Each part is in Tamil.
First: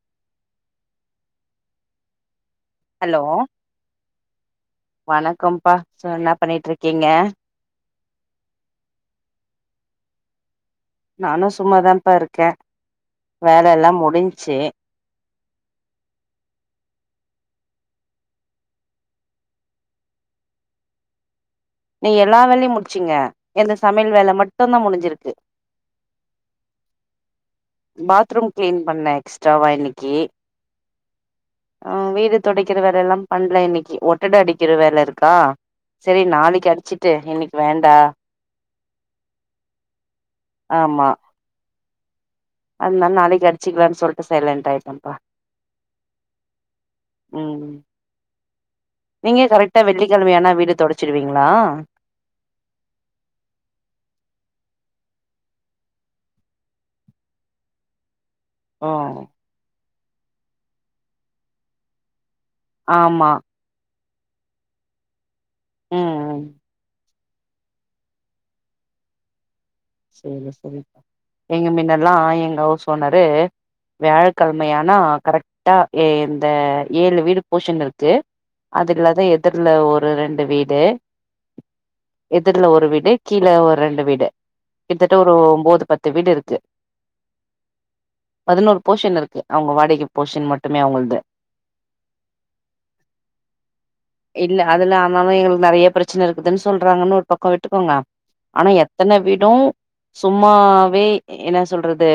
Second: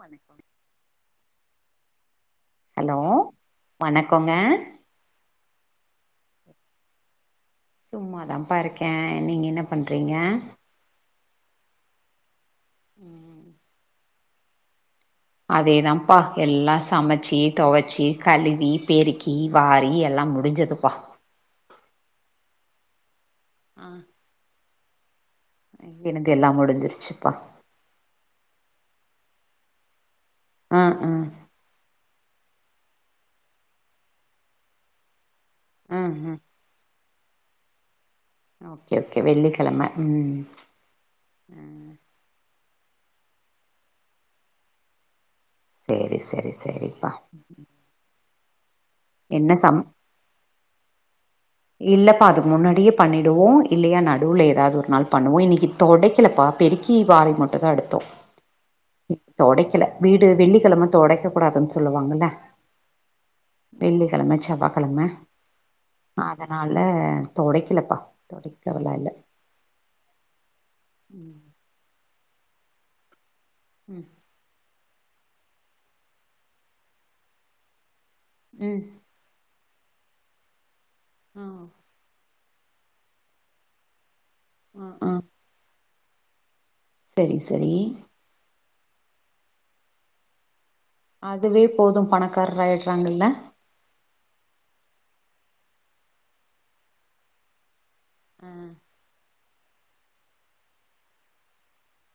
வணக்கோங்க ஹலோ வணக்கோங்க வணக்கம்ப்பா சோ என்ன பண்ணிட்ருக்கீங்க சும்மாதாம்ப்பா இருக்க நீங்க என்ன பண்றீங்க நானு சும்மாதாம்பா‌ இருக்க வேலயெல்லா முடிஞ்ச்சு அதேதாம்ப்பா எல்லா சமச்சு தொவச்சி கழுவி பெருக்கி வாரி எல்லா முடிஞ்துப்பா நீங்க எல்லாவேலையு முடிச்சிங்க எந்து சமையல் வேல மட்டுந்தா முடிஞ்சிருக்கு இங்கினுது எல்லாம் முடிஞ்சிருச்சுப்பா பாத்ரூம் கிளீன் பண்ண எக்ஸ்ட்ராவா இன்னக்கு ஆ அ ஆ வீடு தொடக்கிற வேலயெல்லா பண்ணல இன்னைக்கு ஒட்டட அடிக்கிற வேல இருக்கா ஆ செரி ஆ நாளைக்கு அடிச்சிட்டு இன்னிக் வேண்டா ஓக்கே ஓக்கே வெள்ளிக்கிழமை உம் ஆமா அதனால நாளைக்கு அடிச்சிக்கலான்னு சொல்ட்டு சைலண்ட் ஆயிட்டம்ப்பா செரி செரி செரிப்பா ம் நீங்க கரெக்டா வெள்ளிக்கெழமயானா வீடு தொடச்சிருவீங்ளா இல்லப்பா அதுக்கு முன்னாடியே பண்ணிடுவோ இல்லையா நடுல ஏதாவது ஒரு நாள் பண்ணுவோ இன்னைக்கு தொடைக்கலப்பா பெருக்கி கி வாறிமுட்டுதா எடுத்தோ ஆ தொடடைக்குல வீடு வெள்ளிக்கெழம தொடக்க கூடாதுன் சொல்லுவாங்கல்ல ஆம்மா வெள்ளிக்கெளம செவ்வாகெழம ம் ம் அதனால தொடைக்கிலப்பா தொடைக்கவல இல்ல சேரு செரிப்பா ம் எங்க மின்னல்லா எங்க ஹவுஸ்ஒனரு ம் வியாழக் கழ்மையானா கரெக்டா ஏ இந்த ஏழுவீடு போஷ்ஷன் இருக்கு ம் அதுஇல்லாதா எதிர்ல ஒரு ரெண்டு வீடு அ எதுர்ல ஒரு வீடு கீழ ஒர் ரெண்டு வீடு ஆ ஆ கிட்டத்தட்ட ஒரு ஒம்போது பத்து வீடுருக்கு செரி செரி பதினொரு போஷன் இருக்கு அவுங்க வாடகி போஷன் மட்டுமே அவுங்கள்து அதுவே போது பணக்கார் ஆயிட்றாங்கல்ல இல்ல அதுலா ஆனாலு எங்குளுக்கு நெறய பிரச்சன இருக்குதுன்னு சொல்றாங்கன்னு ஒரு பக்கொ விட்டுக்கோங்க ஆ ஆனா எத்தன வீடூ சும்மாவே என்னா சொல்றது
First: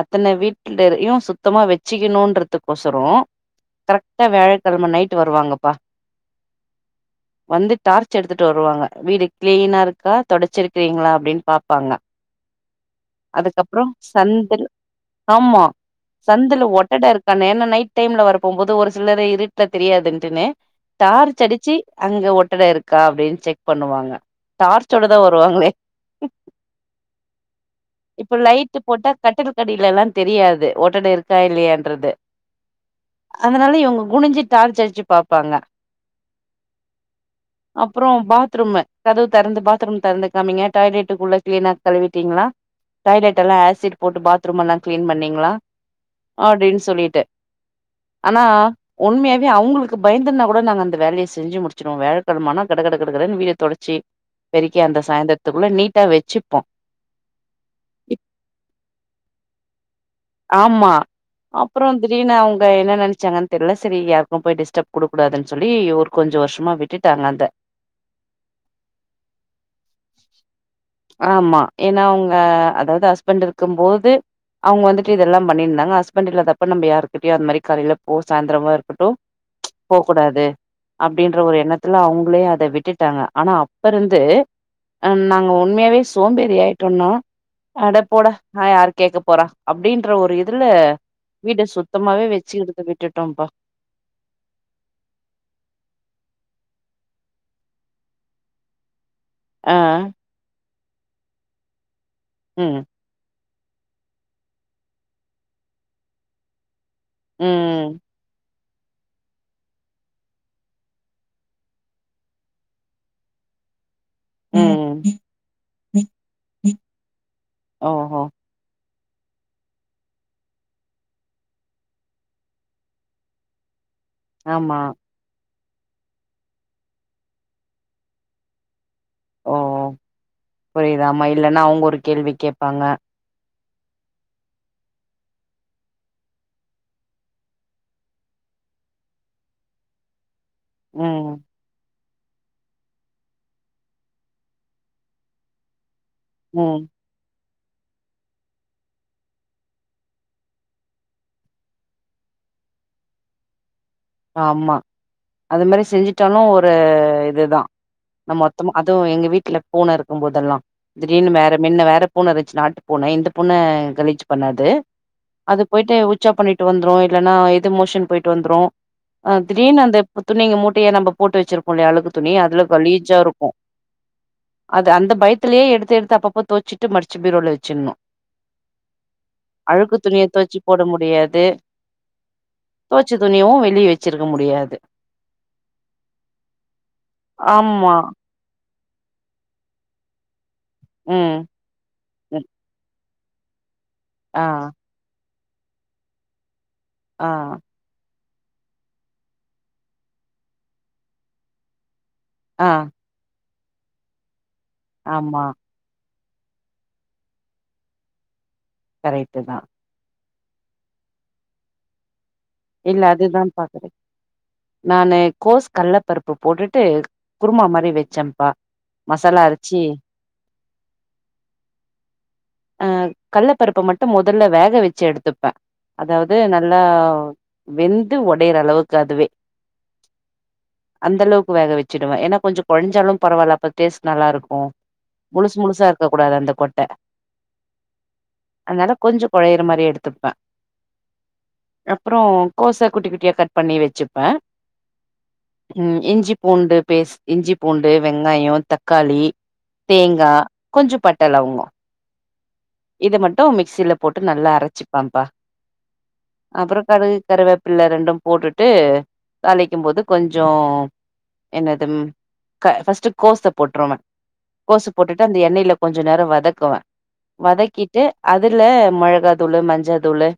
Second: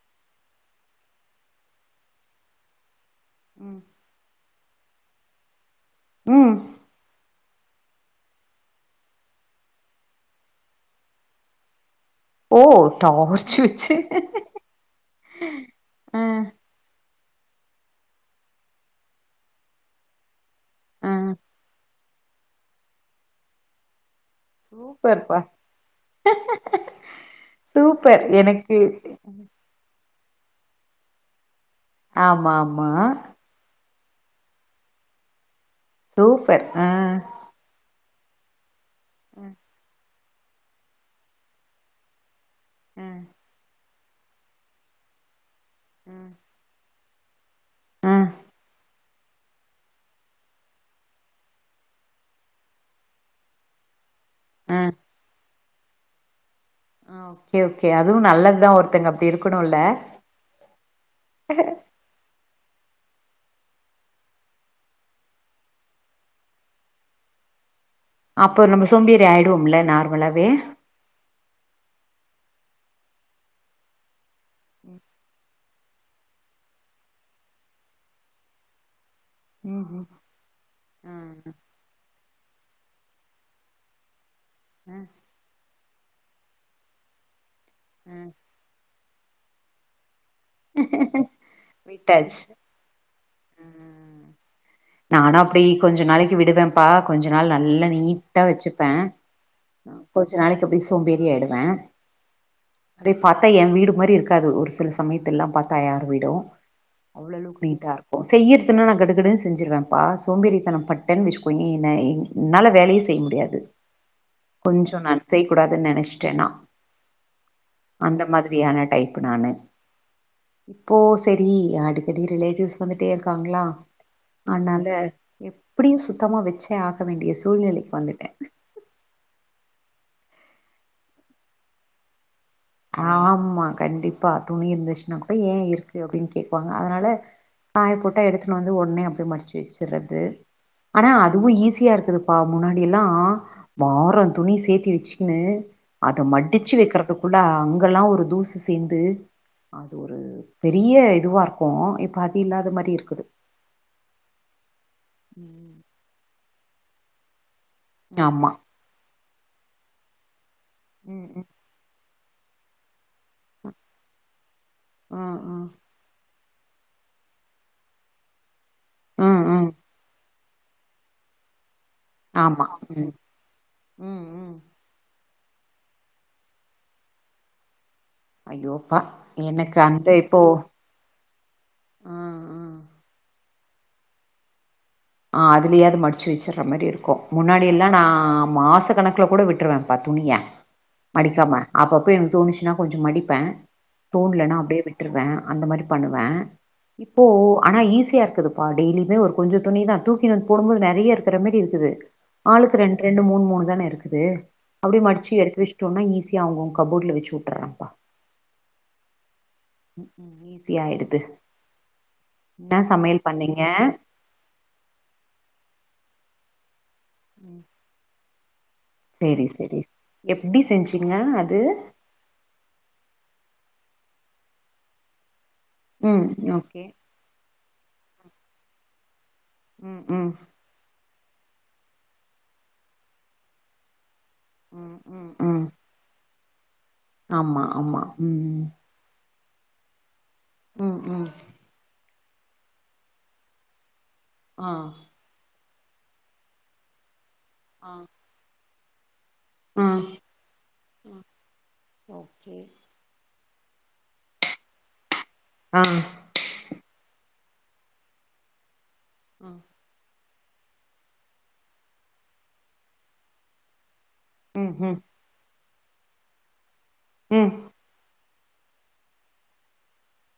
அத்தன வீட்டுலர்யு சுத்தமா வச்சுக்கிணுன்றதுக்கொசரொ ம் கர்டா வியழக்கெழம நைட்டு வருவாங்கப்பா ம் வந்து டார்ச் எடுத்துட்டு வருவாங்க வீடு கிளீனாருக்கா தொடச்சிருக்கிறீங்களா அப்டின் பாப்பாங்க ஓ டார்ச் அதுக்கப்பற வச்சு சந்தில் ஆம்மா ஆ சந்துல ஒட்டட இருக் கண்ணு ஏன்னா நைட் டைம்ல வரப்போம்போது ஒரு சிலரெ இருட்ல தெரியாதுன்ட்டுன்னு ஆ டார்ச் அடுச்சு அங்க ஒட்டட இருக்கா அப்டின் செக் பண்ணுவாங்க டார்ச்சோட தா சூப்பர்ப்பா வருவாங்களே சூப்பர் எனக்கு கட்டிலுக் அடிலல்லா தெரியாது ஒட்டடருக்கா இல்லயான்றது ஆமா ஆமா அதுனால இவுங்க குனிஞ்சு டார்ச் அடிச்சு பாப்பாங்க சூப்பர் அ அப்பற பாத்ரூமு கதவு ஆ தெறந்து பாத்ரூமு தெறந்து காமிங்க டாய்லேட்டுக்குள்ள கிளீனா கழுவிட்டீங்களா ஆ டாய்லேட்ல்லா ஆசிட் போட்டு பாத்ரூம் எல்லா கிளீன் பண்ணீங்களா அப்டின் சொல்லிட்டு ஆ அனா உண்மையாவே அவுங்குளுக்கு பயந்துன் னா கூட நாங்க அந்த வேலய செஞ்சு முடிச்சிருவோ வியாழகெழம ஆனா கட கட கடன் வீட தொடச்சு பெருக்கி ஆ அந்த சாந்தர்த்துக்குள்ள நீட்டா வெச்சுப்பொ ஆ ஓக்கே ஓக்கே அதுவு நல்லத்தா ஒருத்தங்க அப்டி இருக்குணுல்ல ஆமா அப்றோ திடீர்னு அவுங்க என்ன நெனச்சாங்கனு தெர்ல செரி யாருக்கு போய் டிஸ்டப் கூடுக்க கூடாதுன்னு சொல்லி ஒரு கொஞ்ச வர்ஷமா விட்டுட்டாங்க அந்த அப்போ நம்ம சோம்பேறி ஆய்டுவோமில்ல நார்மலாவே ஆமா ஏனா அவுங்க அதாவது ஹஸ்பண்ட் இருக்கும்போது அவுங்க வந்துட் பண்ணிந்தாங்க ஹஸ்பண்ட் இல்லாதப்ப நம்ம யாருக்கிட்டயா அந்தமாரி காலேல போ சாந்திரமா இருக்கட்டு ம் ம் போகூடாது ஆ அப்டின்ற ஒரு என்னத் து அவுங்களே அத விட்டுட்டாங்க ஆனா அப்ப இருந்து ஆ நாங்க உண்மயாவே சு சோம்பேறி ஆயிட்டோன்னா அட ஆ போட ஆ யாரு கேக்க போற அப்டின்ற ஒரு இது க்குல வீட சுத்தமாவே விட்டாச்சு வச்சி [unintelligible] உட்டுட்டோம்ப்பா நானா அப்டி கொஞ்ச நாளைக்கு விடுவேப்பா கொஞ்ச நாள் நல்ல நீட்டா வெச்சுப்பெ ஆ கொஞ்ச நாளைக்கு அப்டி சோம்பேறி ஆய்டுவ ம் அட்டே பாத்தா எ வீடு மாரிருக்காது ஒரு சில சமயத்துல்லா பாத்தா யார் வீடூ அவ்ளோ அளவுக்கு நீட்டா ம் இருக்கு செய்யற்துனா நா கடகடனு செஞ்சுருவப்பா சோம்பேறித்தனம் பட்டன்னு வச்சுக்கோய என்ன என் என்னால வேலயே செய்ய முடியாது கொஞ்ச ம் நட் செய்க்கூடாதுன்னு நெனச்டே நா ஓஹோ அந்த மாதிரியான டைப் நானு இப்போ சரி அடிக்கடி ரிலேட்டிவ்ஸ் வந்துட்டே இருக்காங்ளா ஆமா அதனால எப்டியு சுத்தமா வெச்சே ஆக வேண்டிய சூழ்நிலைக்கு வந்துட்ட ஓ புரிதாம இல்லனா அவுங்க ஒரு கேள்வி கேப்பாங்க ஆமா கண்டிப்பா தூணி இருந்துச்சினா கூட ஏ இருக்கு அப்டின்னு கேப்பாங்க அதனால காய போட்டா எடுத்துன்னு வந்து உடனே அப்டி மடிச்சி வச்சறது ஆனா ம் அதுவு ஈஸியா இருக்குது பா முன்னாடி எல்லா வாரோ துணி சேத்தி வச்சிக்கினு அத மடிச்சி ம் வைக்கிறது அடா அங்கெல்லா ஒரு தூசு சேந்து ஆ அது ஒரு பெரிய இதுவா இருக்கு இப்போ அது இல்லாத மாதிரி இருக்குது ஆமா அது ம் மாதிரி செஞ்சுட்டாலு ஒரு இதுதா நம்ம ஆமா மொத்தமா அதுவும் எங்க வீட்ல பூன இருக்கு போதெல்லா ம் திடீர்னு ம் வேற மின்ன வேற பூன இருந்துச்சினாட் பூனை இந்த பூன கழிச் பண்ணாது ம் அது ம் போயிட்டு உச் உச்சா பண்ணிட்டு வந்துரு இல்லன்னா இது மோஷன் போயிட்டு வந்துரு அ ம் ம் திடீர்னு அந்த பு துணிங்க மூட்டைய நம்ம போட்டு வச்சிருப்போ இல்லையா அலுக்கு துணி அதுல ஆமா ம் கலீஜா இருக்கு ம் ம் அது அந்த பயத்துலயே எடுத்து எடுத்து அப்போ தோச்சிட்டு மடிச்சி பீரோல வச்சிரணு ஐயோப்பா எனக்கு அழுக்கு அந்த துணிய இப்போ தொச்சி போட முடியாது ம் ம் தொச்ச துணியவு வெளிய வச்சிருக்க முடியாது ஆ அதுலேயாவது மடிச்சு வச்சற மாரி இருக்கு முன்னாடி எல்லா ஆமா நா மாச கணக் கு கூட விட்ருவப்பா துணிய ம் மடிக்காம அப்பப்ப எனக்கு ம் தோணுச்சினா கொஞ்சம் மடிப்ப ஆ தோண்லனா அப்டியே விட்டுருவஅந்த மாரி பண்ணுவ இப்போ ஆ ஆனா ஈஸியா இருக்குது ஆ டெய்லியுமே ஒரு கொஞ்சோ துணிதா தூக்கி வந்து போடும் போது நறைய இருக்கிற மாரி இருக்குது ஆ ஆளுக்கு ரெண் ரெண்டு மூனு மூனு தான இருக்குது அப்டி மடிச்சி ஆமா எடுத்து வச்சுட்டோனா ஈஸியாக ஆகு கபோர்டுல வச்சு உட்டுற அப்பா கரெக்ட் தா உ உம் ஈசி ஆயிடுது என்ன இல்ல சமையல் அதுதா பண்ணீங்க? பாக்குறே நானு கோஸ் கல்ல பருப்பு போட்டுட்டு குருமா மாதிரி வச்சேப்பா சேரி சேரி எப்டி செஞ்சிங்க அது அ கல்ல பருப்ப மட்டு முதல்ல வேக வச்சி எடுத்துப்ப ம் அதாவது நல்லா ஓகே. வெந்து ஒடையிற அளவுக்கு அதுவே ம் ம். அந்த அளவுக்கு வேக வச்சிடுவே ஏன்னா கொஞ்சொ கொலஞ்சாலு பரவில்ல அப்ப டேஸ்ட் நல்லா இருக்கு ம், ம், முழுசு ம். முழுசு இருக்க கூடாது அந்த கொட்ட ஆமா ஆமா ம் அதனால கொஞ்சொ கொழையிற மாரி எடுத்துப்பே ம் ம் அப்புரோ கோச குட்டி குட்டியா கட் பண்ணி வச்சுப்பே ஆ ம் இஞ்சி பூண்டு பேஸ் இஞ்சி பூண்டு ஆ, வெங்காயொ தக்காளி ஆ. தேங்கா கொஞ்ச பட்டலவங்கொ ஓகே இத மட்டு மிக்சில போட்டு நல்லா அரைச்சிப் பான்ப்பா ஆ அப்புறம் கடுகு கருவேப்பில்ல ரெண்டும் போட்டுட்டு ஆ தாளிக்கும் போது கொஞ்சோ என்னது க ஃபர்ஸ்ட் கோச போட்டுருவ ம், கோசு ம். போட்டுட்டு அந்த எண்ணெல கொஞ்சோ நேரோ வதக்குவ ம், வதக்கிட்டு அதுல மொளகா தூளு மஞ்சள் தூளு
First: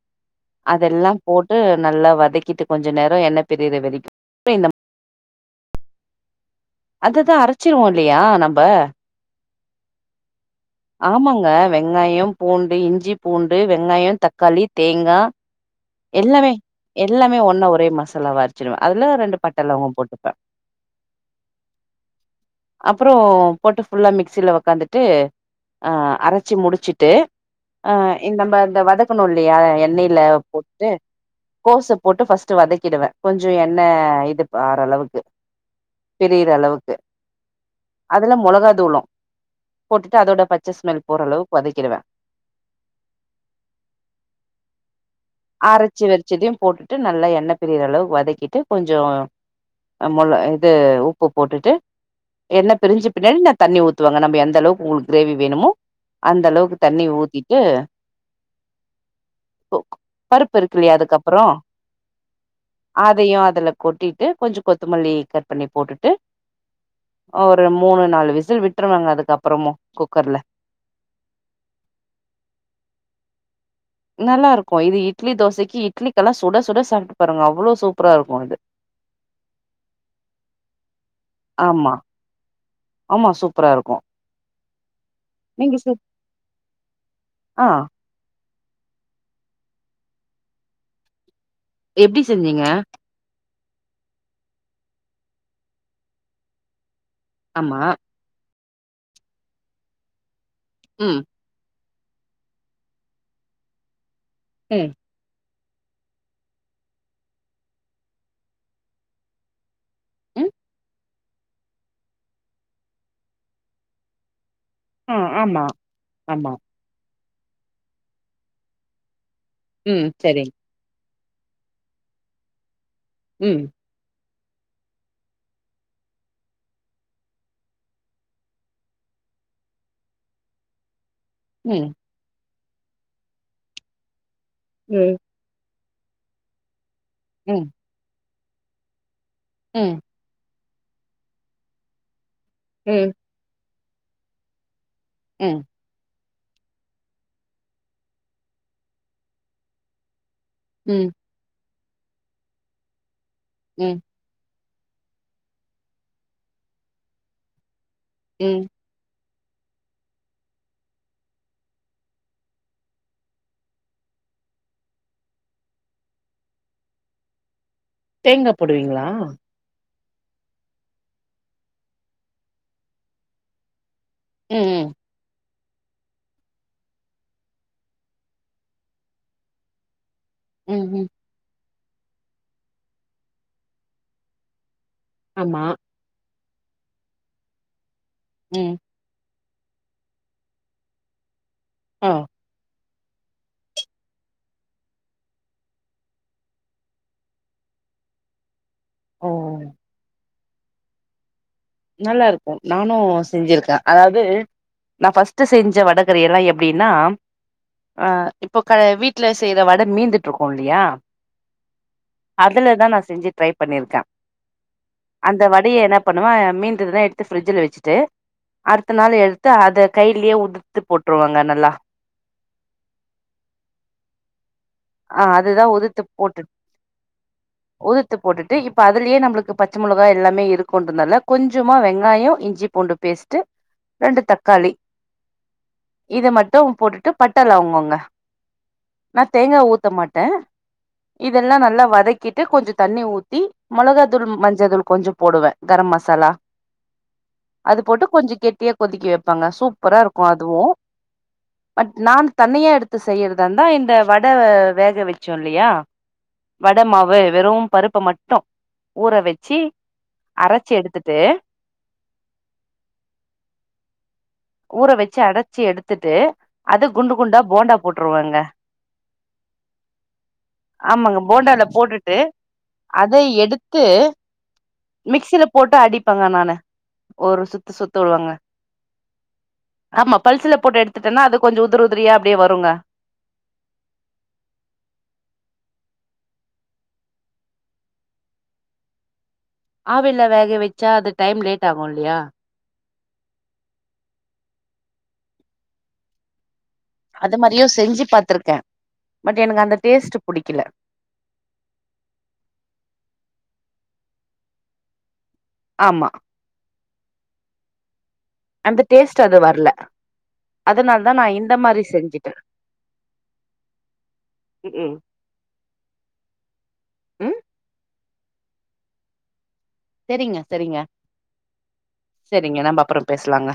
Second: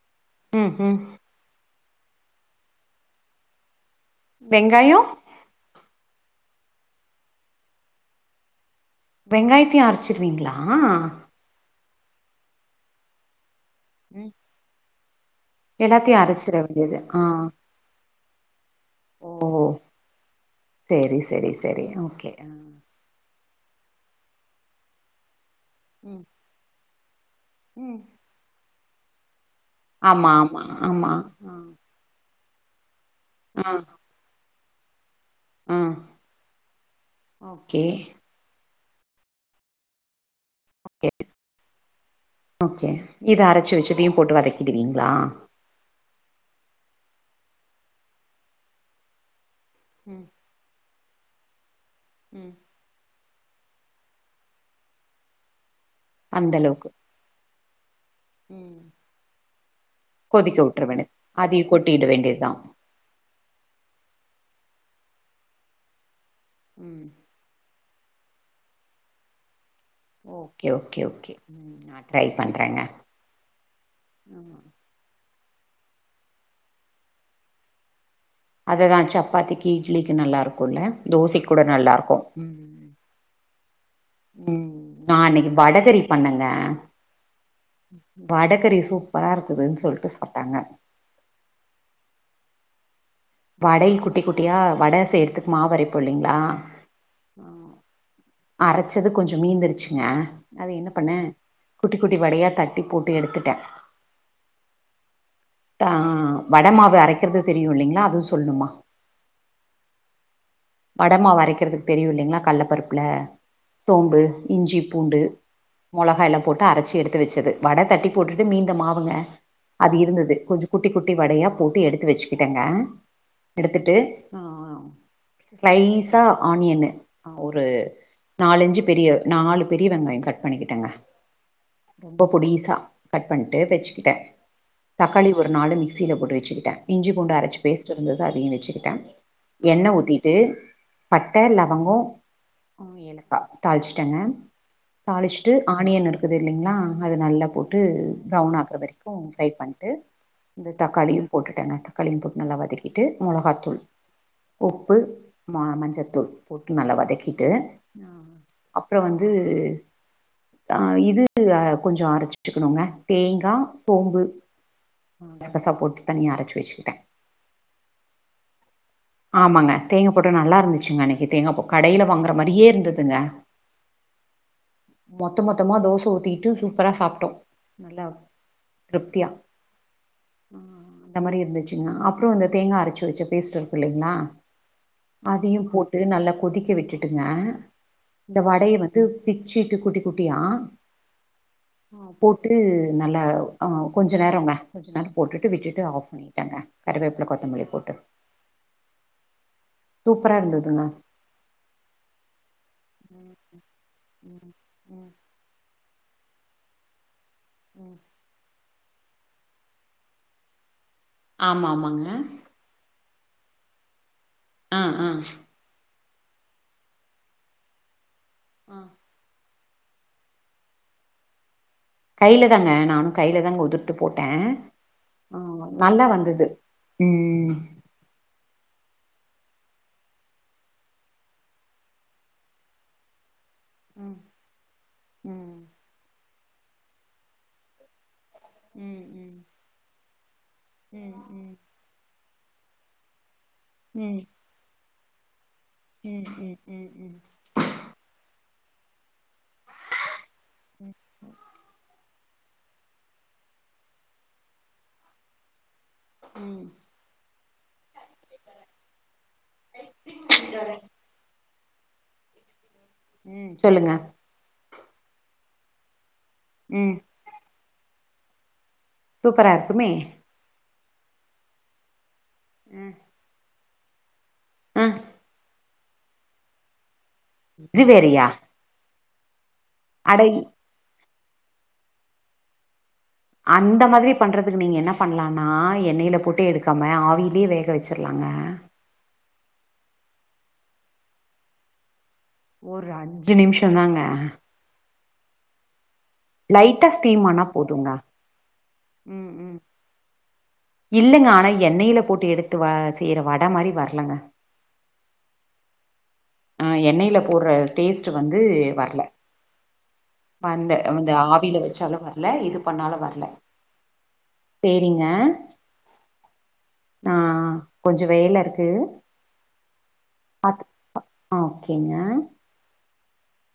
ம், ம். அதெல்லாம் போட்டு நல்லா வதக்கிட்டு கொஞ்ச நேரோ என்ன பிரியுர வரைக்கு வெங்காயோ அததா அரைச்சிருவோ இல்லையா நம்ம வெங்காயத்தயு அரச் ச்சிருவீங்களா ஆமாங்க வெங்காயம் பூண்டு இஞ்சி பூண்டு வெங்காயோ ம் தக்காளி தேங்கா எல்லாத்தையு எல்லாமே அரச்சிட வேண்டியது ஆ எல்லாமே ஒன்னா ஒரே மசாலாவாருக் ச்சிருவே அதுல ஓ ரெண்டு பட்ட லெவங்கோ போட்டுப்பே சேரி சேரி சேரி ஓகே ஆ அப் அப்ரோ போட்டு ஃபுல்லா மிக்சில உக்காந்துட்டு அ ம் அரைச்சு முடிச்சுட்டு அ ம் இந்த நம்ம வதக்கனோல்லயா எண்ணய்யில ஆமா ஆமா போட்டு ஆமா கோஸ்ச போட்டு ஃபர்ஸ்ட் வதக்கிடுவே கொஞ்ச ஆ ஆ என்ன இது ஆற அளவுக்கு ஆ பிரியிற அளவுக்கு ஓகே அதுல மொளகா தூளு போட்டுட்டு அதோட பச்ச ஸ்மெல் போற அளவுக்கு வதக்கிடுவே ஓகே இத அரைச்சி வச்சதையு போட்டு வதக்கிடுவீங்களா அரைச்சு வெச்சதையு போட்டுட்டு நல்லா எண்ணெ பிரியிற அளவுக்கு வதக்கிட்டு கொஞ்சொ ம் மொல்ல இது உப்பு போட்டுட்டு ம் என்னப் பிரிஞ்ச பின்னாடி நா தண்ணி ஊத்துவேங்க நம்ம எந்த அளவுக்கு உங்களுக்கு கிரேவி வேணுமோ அந்த அளவுக்கு தண்ணி ஊத்திட் ஏ ம் ஓ க் கொதிக்க விட்டுற வேண்டியது அதயு கொட்டிட வேண்டியதுதா அதையு அதுல கொட்டிட்டு கொஞ்சொ கொத்தமல்லி கட் பண்ணி போட்டுட்டு ம் ஒரு மூணு நாலு விசில் விட்டுருவங்க அதுக்கப்புறமு குக்கர்ல ஓகே ஓகே ஓகே ம் நா ட்ரை பண்றேங்க நல்லா ஆமா இருக்கு இது இட்லி தோசைக்கு இட்லிக்கெல்லா சுட சுட சாப்ட்டு பாருங்க அவ்ளோ சூப்பரா இருக்கு இது அது தா சப்பாத்திக்கு இட்லிக்கு நல்லா இருக்குல்ல தோசைக்கூட ஆமா நல்லா இருக்கு ம் ஆமா சூப்பரா இருக்கு ம் நா அன்னைக்கு நீங்க சு வடகறி பண்னேங்க ஆ வடகறி சூப்பரா இருக்குதுன்னு சொல்லிட்டு சாப்ட்டாங்க எப்டி செஞ்சீங்க வடை குட்டி குட்டியா வட செய்றதுக்கு மாவரைப்போ இல்லைங்களா ஆமா அரைச்சது கொஞ்ச மீந்துர்ச்சுங்க அது என்ன பண்னே ம் குட்டி குட்டி வடையா தட்டி போட்டு எடுத்துட்டே ம் தா வட மாவு அரைக்குறது தெரியு இல்லைங்களா அதுவு சொல்லணுமா ம் வடமாவு அரைக்கிறதுக்கு தெரியு இல்லைங்களா கல்லப்பருப்புலே சோம்பு இஞ்சிப் ஆ பூண்டு ஆமா மொளகா எல்லா ஆமா போட்டு அரைச்சி எடுத்து வச்சது வடை தட்டி போட்டுட்டு மீந்த மாவுங்க அது ம் இருந்தது சரிங் கொஞ்ச குட்டி குட்டி வடையா போட்டு எடுத்து வச்சுக்கிட்டேங்க ம் எடுத்துட்டு ஷ்லைஸ்ஸா ஆனியன்னு ஒரு நாலஞ்சு பெரிய நாலு பெரிய வெங்காய கட் பண்ணிக்கிட்டேங்க ம் ரொம்ப பொடிசா கட் பண்ட்டு வச்சுக்கிட்டே ம் தக்காளி ஒரு நாளு மிக்சியில போட்டு வச்சுக்கிட்டே இஞ்சி பூண்டு அரைச்சி ம் பேஸ்ட் இருந்து அதையு வச்சுக்கிட்டே எண்ணெ ம் ஊத்தி ட்டு பட்ட லவங்கோ ம் ஏலக்கா தாளிச்சுட்டேங்க தாளிச்சுட்டு ம் ஆனியன் இருக் குது இல்லைங்களா அது நல்லா போட்டு ப்ரவுன் ஆகுற வரைக்கு ஃப்ரை பண்ட்டு இந்த ம் தக்காளியு போட்டுட்டேங்க தக்காளியு போட்டு நல்லா வதக்கிட்டு மொளகாதூ ம் உப்பு மா மஞ்சத்தூள் போட்டு நல்லா வதக்கிட்டு ம் அப்புறோ வந்து அ இது கொஞ்சோ அரச்சுசசுக்குணுங்க தேங்கா சோம்பு கசகசா போட்டு தனியா அரச்சு வெச்சுக்கிட்ட தேங்கா போடுவீங்களா ஆமாங்க தேங்கா போட்டு நல்லா இருந்துச்சுங்க அன்னக்கி தேங்கா போ கடையில வாங்கற மாரியே இருந்துதுங்க ம்ம் மொத்த மொத்தமா தோச ஊத்திகிட்டு சூப்பரா சாப்ட்டோ நல்லா திருப்தியா ம் ம் ந்த மாரி இருந்துச்சுனா அப்றோ அந்த தேங்கா அரச்சு வச்ச பேஸ்ட் இருக்கு இல்லைங்களா அதயு ஆமா போ ட்டு நல்லா கொதிக்க விட்டுட்டுங்க இந்த வடய ம் வந்து ந்து பிச்சுட்டு குட்ட குட்டியா ஆ போட் ட்டு நல்லா ஆ கொஞ்ச நேரோங்க கொஞ்ச நேரோ போட்டுட்டு விட்டுட்டு ஆஃப் பண்ணிடங்க கருவேப்ல கொத்தமல்லி போட்டு ஓ சூப்பரா இருந்ததுங்க நல்லாருக்கு நானு ம், செஞ்சிருக்க அதாது ம், நா ம், ஃபர்ஸ்ட்டு செஞ்ச வடகரியெல்லா எப்டின்னா ம். ஆ இப்போ க வீட்ல செய்யற வட மீந்துட்டு இருக்கு இல்லயா ஆம ஆமாங்க அதுல தா நா செஞ்சு ட்ரை பண்ணிருக்க ஆ ஆ அந்த வடைய என்ன பண்ணுவ மீந்திருந்தா எடுத்து ஃபிரிட்ஜூல வெச்சுட்டு ஆ அடுத்த நாள் எ முத்த அத கையிலயே உதுத்து போட்ருவாங்க நல்லா கையில தாங்க நானு கையில தாங்க உதிர்த்து போட்ட ஆ அதுதா ஆமா உதுத்து நல்லா போட்டு வந்துது ம் உதுத்து போட்டுட்டு இப்ப அதுலயே நம்ளுக்கு பச்சமொளகா எல்லாமே இருக்குன்றனால கொஞ்சமா வெங்காயோ இஞ்சி பூண்டு பேஸ்ட்டு ம் ரெண்டு தக்காளி ம் இத மட்டு போட்டுட்டு பட்ட லவங்கோங்க ம் நா ம் தேங்கா ஊத்த மாட்ட ம் ம் இதெல்லா நல்லா வதக் கிட்டு கொஞ்சோ தண்ணி ஊத்தி ம் மொளகாதூள் மஞ்சதூள் கொஞ்சோ போடுவ கரம் ம் மசாலா ம் ம் ம் அது போட்டு கொஞ்சோ கெட்டிய கொதிக்க வைப்பாங்க சூப்பரா இருக்கு அதுவு ம் பட் நா தனியா எடுத்து செய்யறத்ருந்தா இந்த வடை வேக வச்சோ இல்லயா ம் வட மாவு வெறு பருப்பு மட் டு ஊற வெச்சி அரச்சு எடுத்துட்டு ம் சொல்லுங்க ஊற வெச்சு அரச்சு எடுத்துட்டு அத ம் குண்டு குண்டா போண்டா போட்ருவாங்க சூப்பரா இருக்குமே ஆமாங்க போண்டால போட்டுட்டு ம் அத எடுத்து ஆ மிக்சில போட்டு அடிப்பாங்க நானு ஒரு சுத்து இது சுத்த வேறயா விடுவாங்க ஆமா அட பல்சுல போட்டு எடுத்துட்டானா அது கொஞ்சோ உதிரி உதிரியா அப்டியே வருங்க அந்த மாரி பண்ணுறதுக்கு நீங்க என்ன பண்ணலான்னா எண்ணெயில போட்டு எடுக்காம ஆவிலயே வேக வச்சிடலாங்க ஆவில வேக வச்சா அது டைம் லேட் ஆகு இல்லயா ஒரு அஞ்சு நிம்ஷோதாங்க லைட்ட ஸ்டீ அது மாரியு செஞ்சு பாத்துருக்க ம் பட் ம் எனக்கு அந்த டேஸ்ட் புடிக்கல இல்லங்க ஆனா எண்ணெயில போட்டு எடுத்து வ செய்யற வட மாரி வரலங்க ஆமா ஆ எண்ணெயில போடுற டேஸ்ட்டு வந்து அந்த வரல டேஸ்ட் அது வரல வந்து அதனால தா அந்து நா இந்த ஆவியில மாரி வச்சாலு வரல செஞ்சுட்டே இது பண்ணாலும் வரல ம் சேரிங்க ம் ஆஹ் கொஞ்ச வேல இருக்கு சேரிங்க சேரிங்க ஓகேங்க சேரிங்க நம்ம அப்புற பேசலாங்க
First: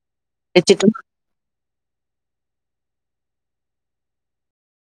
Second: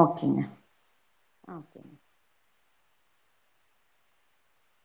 ஓகேங்க [unintelligible] ஒகேங்க